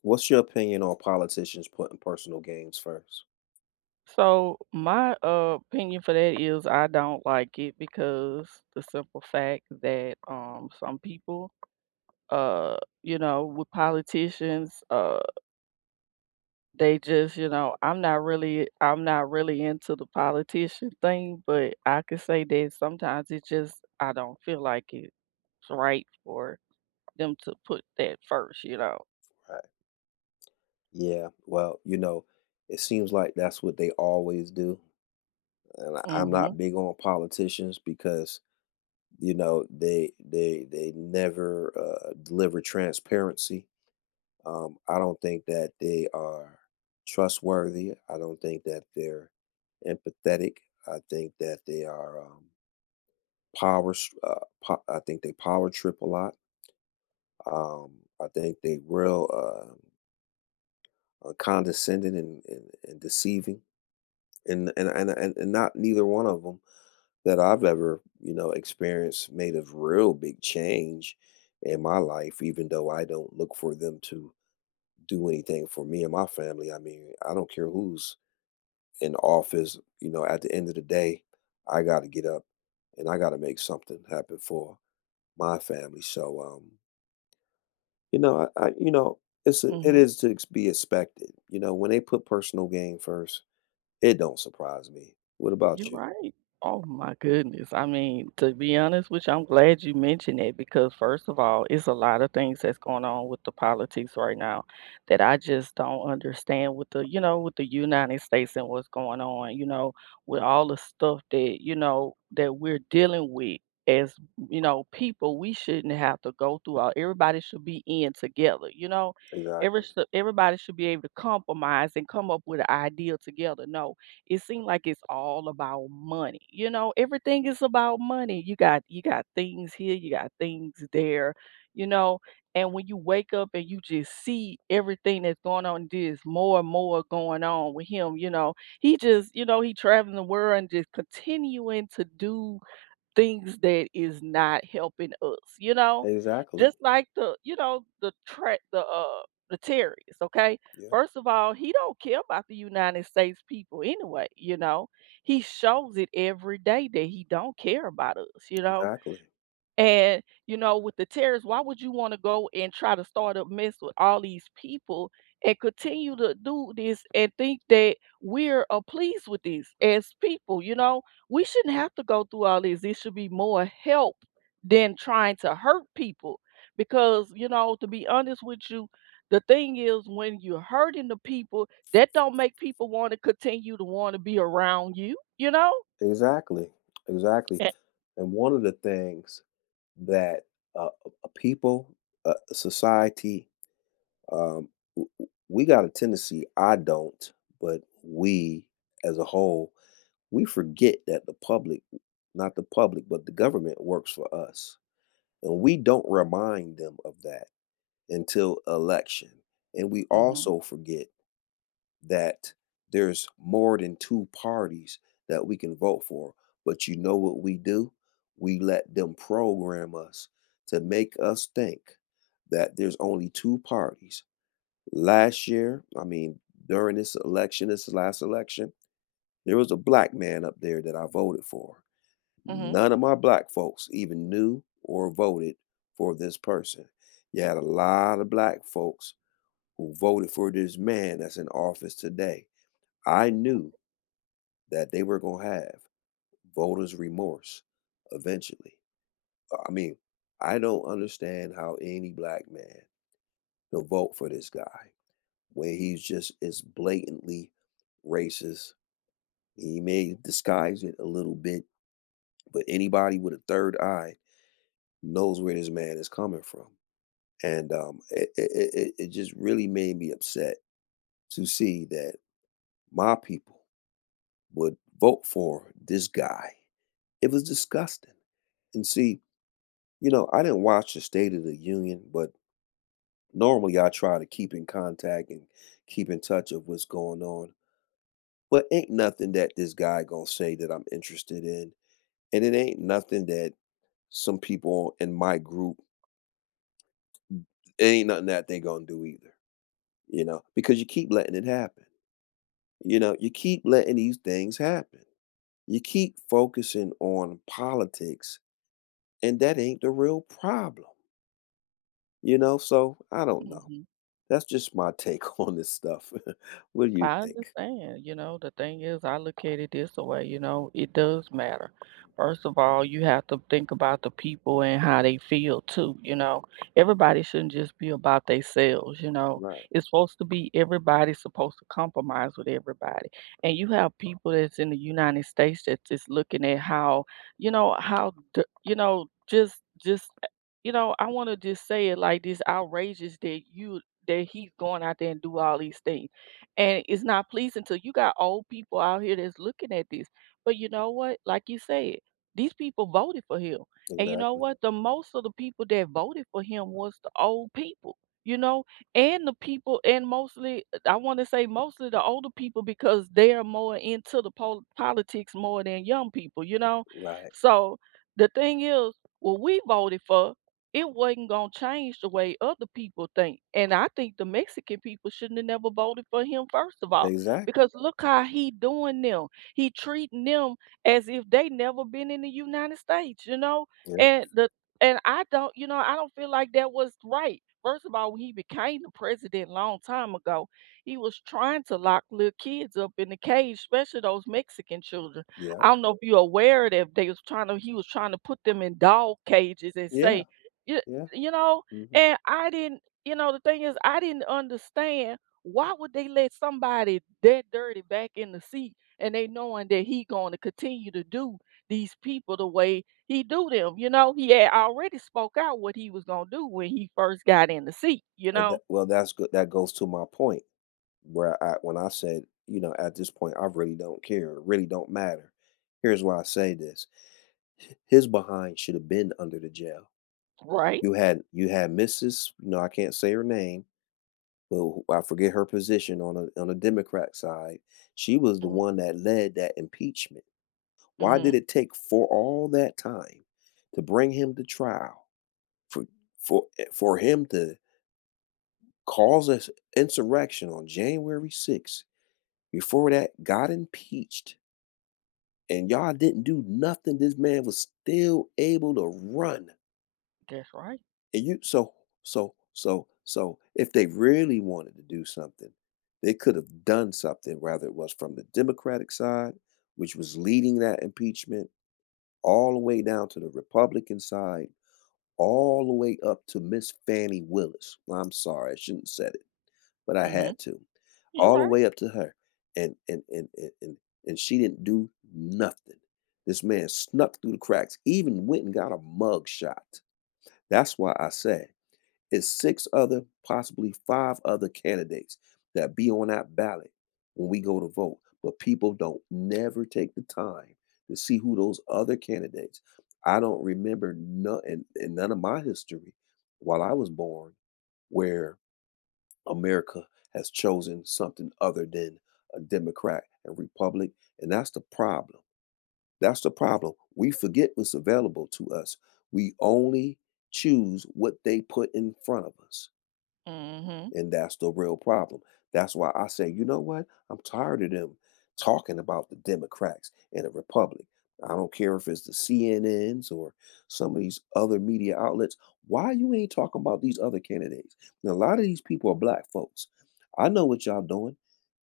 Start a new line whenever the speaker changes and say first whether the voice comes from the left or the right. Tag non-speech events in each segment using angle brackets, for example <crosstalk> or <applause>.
left: What's your opinion on politicians putting personal gains first?
right: So my opinion for that is I don't like it because the simple fact that some people uh you know, with politicians, they just, you know, I'm not really into the politician thing, but I could say that sometimes it just, I don't feel like it's right for them to put that first, you know.
left: Right. Yeah. It seems like that's what they always do, and I'm
right: Mhm.
left: not big on politicians because you know they never deliver transparency. I don't think that they are trustworthy. I don't think that they're empathetic. I think that they are power. str- Uh, I think they power trip a lot. Um, I think they real. Condescending and deceiving and not neither one of them that I've ever experienced made a real big change in my life, even though I don't look for them to do anything for me and my family. I mean, I don't care who's in office, you know, at the end of the day I got to get up and I got to make something happen for my family. So you know, I it's it
right: Mhm.
left: is to be expected, you know, when they put personal gain first. It don't surprise me. What about
right: You're
left: you?
right: right. Oh my goodness. I mean, to be honest with you, I'm glad you mentioned it because first of all, it's a lot of things that's going on with the politics right now that I just don't understand with the, you know, with the United States and what's going on, you know, with all the stuff that, you know, that we're dealing with as, you know, people, we shouldn't have to go through all. Everybody should be in together, you know. Every,
left: Exactly.
right: everybody should be able to compromise and come up with an idea together. No, it seems like it's all about money. You know, everything is about money. You got things here, you got things there, you know. And when you wake up and you just see everything that's going on, there's more and more going on with him. You know, he just, you know, he traveling the world and just continuing to do things that is not helping us, you know?
left: Exactly.
right: Just like the, you know, the tra- the terrorists, okay?
left: Yeah.
right: First of all, he don't care about the United States people anyway, you know. He shows it every day that he don't care about us, you know,
left: Exactly.
right: and, you know, with the terrorists, why would you wanna go and try to start a mess with all these people and continue to do this and think that we're pleased with this as people, you know? We shouldn't have to go through all this. It should be more help than trying to hurt people because, you know, to be honest with you, the thing is when you're hurting the people, that don't make people wanna continue to wanna be around you, you know?
left: Exactly. Exactly.
right: Eh.
left: And one of the things that, a people, a society, um, w w we got a tendency, I don't, but we as a whole, we forget that the public not the public, but the government works for us, and we don't remind them of that until election, and we
right: Mhm.
left: also forget that there's more than two parties that we can vote for. But you know what we do? We let them program us to make us think that there's only two parties. Last year, I mean, during this election, this last election, there was a black man up there that I voted for.
right: Mhm.
left: None of my black folks even knew or voted for this person. You had a lot of black folks who voted for this man that's in office today. I knew that they were going to have voters remorse eventually. I mean, I don't understand how any black man can vote for this guy when he's just is blatantly racist. He may disguise it a little bit, but anybody with a third eye knows where this man is coming from. And it just really made me upset to see that my people would vote for this guy. It was disgusting. And see, you know, I didn't watch the State of the Union, but normally I try to keep in contact and keep in touch of what's going on. But ain't nothing that this guy gonna say that I'm interested in, and it ain't nothing that some people in my group it ain't nothing that they gonna do either. You know, because you keep letting it happen. You know, you keep letting these things happen. You keep focusing on politics, and that ain't the real problem. You know, so I don't know.
right: Mhm.
left: That's just my take <laughs> on this stuff. <laughs> What do you
right: I
left: think?
right: understand, you know, the thing is I look at it this way, you know, it does matter. First of all, you have to think about the people and how they feel too, you know. Everybody shouldn't just be about themselves, you know.
left: Right,
right: It's supposed to be everybody's supposed to compromise with everybody. And you have people that's in the United States that's just looking at how, you know, you know, just you know, I want to just say it like this, outrageous that you that he's going out there and do all these things and it's not pleasing to, you got old people out here that's looking at this. But you know what? Like you said, these people voted for him. And you know
left: exactly.
right: what? The most of the people that voted for him was the old people, you know, and the people, and mostly, I want to say mostly the older people because they're more into the politics more than young people, you know.
left: Right,
right: So the thing is, what we voted for, it wasn't gonna change the way other people think. And I think the Mexican people shouldn't have never voted for him, first of all,
left: exactly.
right: because look how he doing them. He treating them as if they never been in the United States, you know?
left: Yep,
right: And the and I don't, you know, I don't feel like that was right. First of all, when he became the president a long time ago, he was trying to lock little kids up in the cage, especially those Mexican children.
left: yep.
right: I don't know if you're aware of that. They was trying to, he was trying to put them in dog cages and
left: Yeah,
right: say, you
left: yeah,
right: you know,
left: mhm.
right: and I didn't, you know, the thing is I didn't understand why would they let somebody that dirty back in the seat, and they knowing that he going to continue to do these people the way he do them, you know? He had already spoke out what he was going to do when he first got in the seat, you
left: Well,
right: know?
left: that well, that's good, that goes to my point where I when I said, you know, at this point, I really don't care, it really don't matter. Here's why I say this. His behind should have been under the jail.
right: Right.
left: You had Mrs., you know, I can't say her name, but who, I forget her position, on the Democrat side. She was the
right: Mm.
left: one that led that impeachment. Why did
right: Mhm.
left: it take for all that time to bring him to trial for for him to cause an insurrection on January 6th? Before that, got impeached, and y'all didn't do nothing. This man was still able to run,
right: That's right.
left: and you so. If they really wanted to do something, they could have done something. Whether it was from the Democratic side, which was leading that impeachment, all the way down to the Republican side, all the way up to Miss Fannie Willis. Well, I'm sorry, I shouldn't have said it, but I
right: Mhm.
left: had to.
right: You're
left: All the
right: right.
left: way up to her. And and and and and, and she didn't do nothing. This man snuck through the cracks, even went and got a mug shot. That's why I say it's six other, possibly five other candidates that be on that ballot when we go to vote. But people don't never take the time to see who those other candidates. I don't remember none in none of my history while I was born where America has chosen something other than a Democrat and Republic. And that's the problem. That's the problem. We forget what's available to us. We only choose what they put in front of us.
right: Mhm.
left: And that's the real problem. That's why I say, you know what? I'm tired of them talking about the Democrats and the Republic. I don't care if it's the CNNs or some of these other media outlets. Why you ain't talking about these other candidates? And a lot of these people are black folks. I know what y'all doing.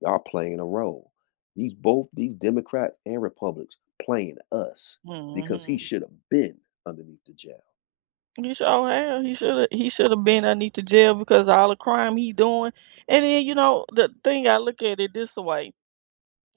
left: Y'all playing a role. These both these Democrats and Republicans playing us because he
right: Mhm.
left: should have been underneath the jail.
right: He sure have. He should have. He should have been underneath the jail because of all the crime he doing. And then you know the thing, I look at it this way.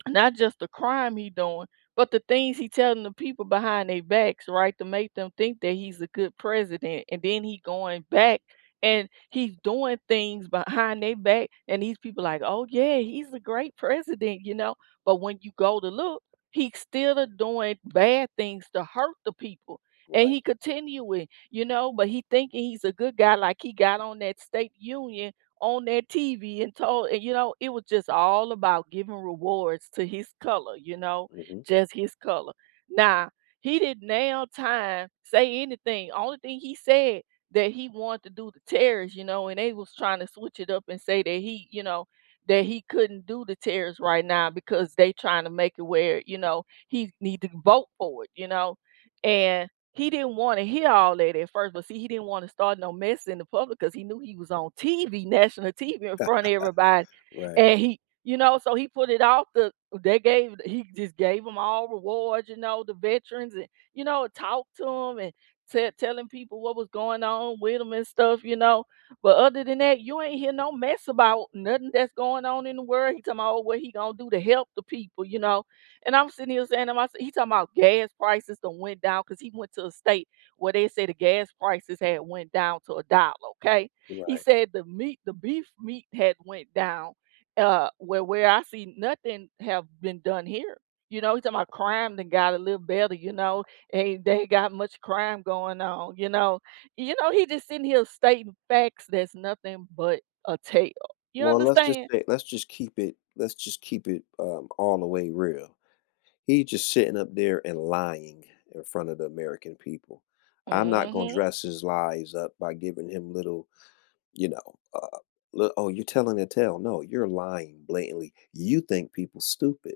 right: Not just the crime he doing, but the things he telling the people behind their backs, right, to make them think that he's a good president, and then he going back and he's doing things behind their back, and these people like, oh yeah, he's a great president, you know. But when you go to look, he's still a doing bad things to hurt the people. And
left: Right.
right: he continuing, you know, but he thinking he's a good guy, like he got on that state union on that TV and told, and you know, it was just all about giving rewards to his color, you know,
left: Hmm.
right: just his color. Now, he didn't nail time, say anything. Only thing he said that he wanted to do the terrorists, you know, and they was trying to switch it up and say that he, you know, that he couldn't do the terrorists right now because they trying to make it where, you know, he need to vote for it, you know. He didn't wanna hear all that at first, but see, he didn't wanna start no mess in the public because he knew he was on TV, <laughs> national TV in front of everybody,
left: Right.
right: and he, you know, so he put it off, the they gave he just gave them all rewards, you know, the veterans and, you know, talked to them and telling people what was going on with them and stuff, you know, but other than that, you ain't hear no mess about nothing that's going on in the world. He talking about, "Oh, what he gonna do to help the people," you know? And I'm sitting here saying to myself, he talking about gas prices done went down because he went to a state where they said the gas prices had went down to a dollar. Okay, he
left: Right.
right: said the beef meat had went down. Where where I see nothing have been done here. You know, he talking about crime done got a little better. You know, ain't they got much crime going on. You know he just sitting here stating facts that's nothing but a tale. You
left: Well, let's just
right: understand?
left: say, let's just keep it, all the way real. He just sitting up there and lying in front of the American people. I'm not gonna
right: Mm-hmm.
left: dress his lies up by giving him little, you know, li "Oh, you're telling a tale." No, you're lying blatantly. You think people stupid,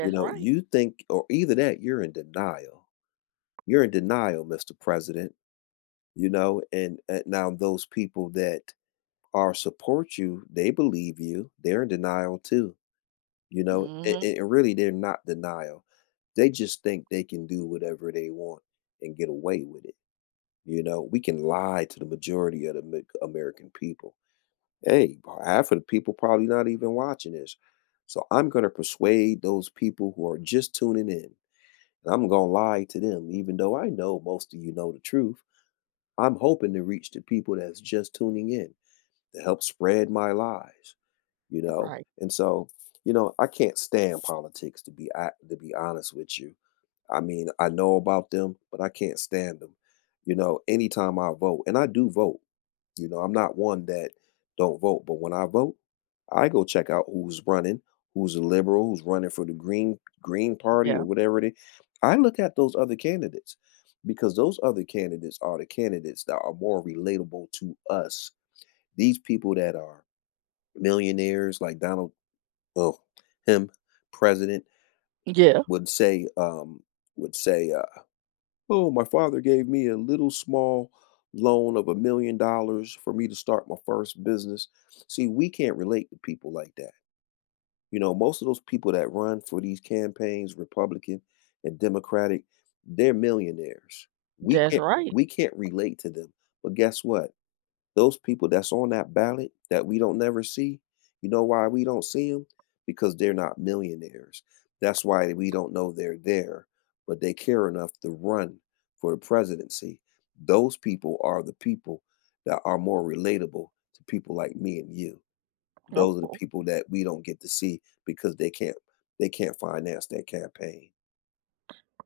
left: you know?
right: right.
left: You think, or either that, you're in denial. You're in denial, Mr. President, you know? And now those people that are support you, they believe you. They're in denial too. You know,
right: Mm-hmm.
left: and really they're not denial. They just think they can do whatever they want and get away with it. You know, we can lie to the majority of the American people. Hey, half of the people probably not even watching this. So I'm going to persuade those people who are just tuning in. And I'm going to lie to them, even though I know most of you know the truth. I'm hoping to reach the people that's just tuning in to help spread my lies, you know?
right: Right.
left: And so, you know, I can't stand politics to be to be honest with you. I mean, I know about them, but I can't stand them. You know, anytime I vote, and I do vote, you know, I'm not one that don't vote, but when I vote, I go check out who's running, who's a liberal, who's running for the green party
right: Yeah.
left: or whatever it is. I look at those other candidates because those other candidates are the candidates that are more relatable to us. These people that are millionaires like well, him, president,
right: Yeah,
left: would say, would say, uh, "Oh, my father gave me a little small loan of a million dollars for me to start my first business." See, we can't relate to people like that. You know, most of those people that run for these campaigns, Republican and Democratic, they're millionaires.
right: that's right.
left: We can't relate to them. But guess what? Those people that's on that ballot that we don't never see, you know why we don't see them? Because they're not millionaires. That's why we don't know they're there, but they care enough to run for the presidency. Those people are the people that are more relatable to people like me and you. Those are the
right: Oh,
left: people that we don't get to see because they can't finance their campaign.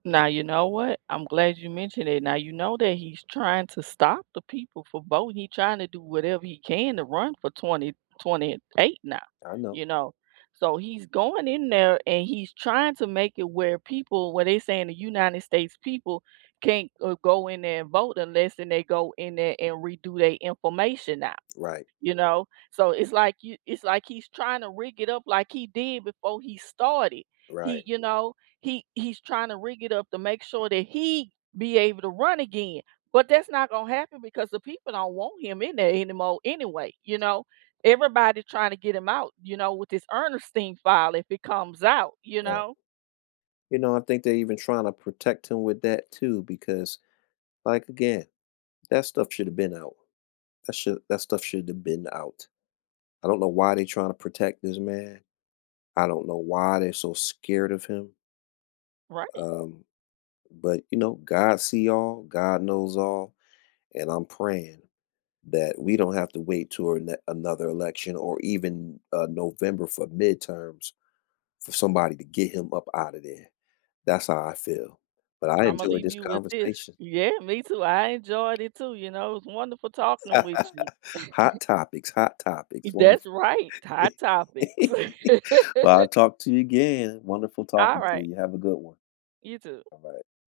right: now you know what? I'm glad you mentioned it. Now you know that he's trying to stop the people from voting. He's trying to do whatever he can to run for 2028. Now,
left: I know.
right: you know. So he's going in there and he's trying to make it where people, where they saying the United States people can't go in there and vote unless then they go in there and redo their information now.
left: Right,
right: You know, so it's like you, it's like he's trying to rig it up like he did before he started, he
left: right,
right: you know, he's trying to rig it up to make sure that he be able to run again, but that's not going to happen because the people don't want him in there anymore anyway, you know, everybody trying to get him out, you know, with this ernestine file, if it comes out, you
left: right.
right: know.
left: You know, I think they're even trying to protect him with that too, because, like, again, that stuff should have been out. That stuff should have been out. I don't know why they are trying to protect this man. I don't know why they're so scared of him.
right: Right.
left: Um, but you know, God see all, God knows all, and I'm praying that we don't have to wait to another election or even November for midterms for somebody to get him up out of there. That's how I feel. But I
right: I'm gonna
left: enjoyed
right: leave
left: this
right: you with this.
left: conversation.
right: Yeah, me too, I enjoyed it too, you know, it was wonderful talking with you.
left: <laughs> Hot topics, hot topics.
right: That's
left: Wonderful.
right: right, hot topics.
left: <laughs> Well, I'll talk to you again. Wonderful
right: <laughs>
left: talking to
right: Alright,
left: you. Have a good one.
right: you too.
left: All right.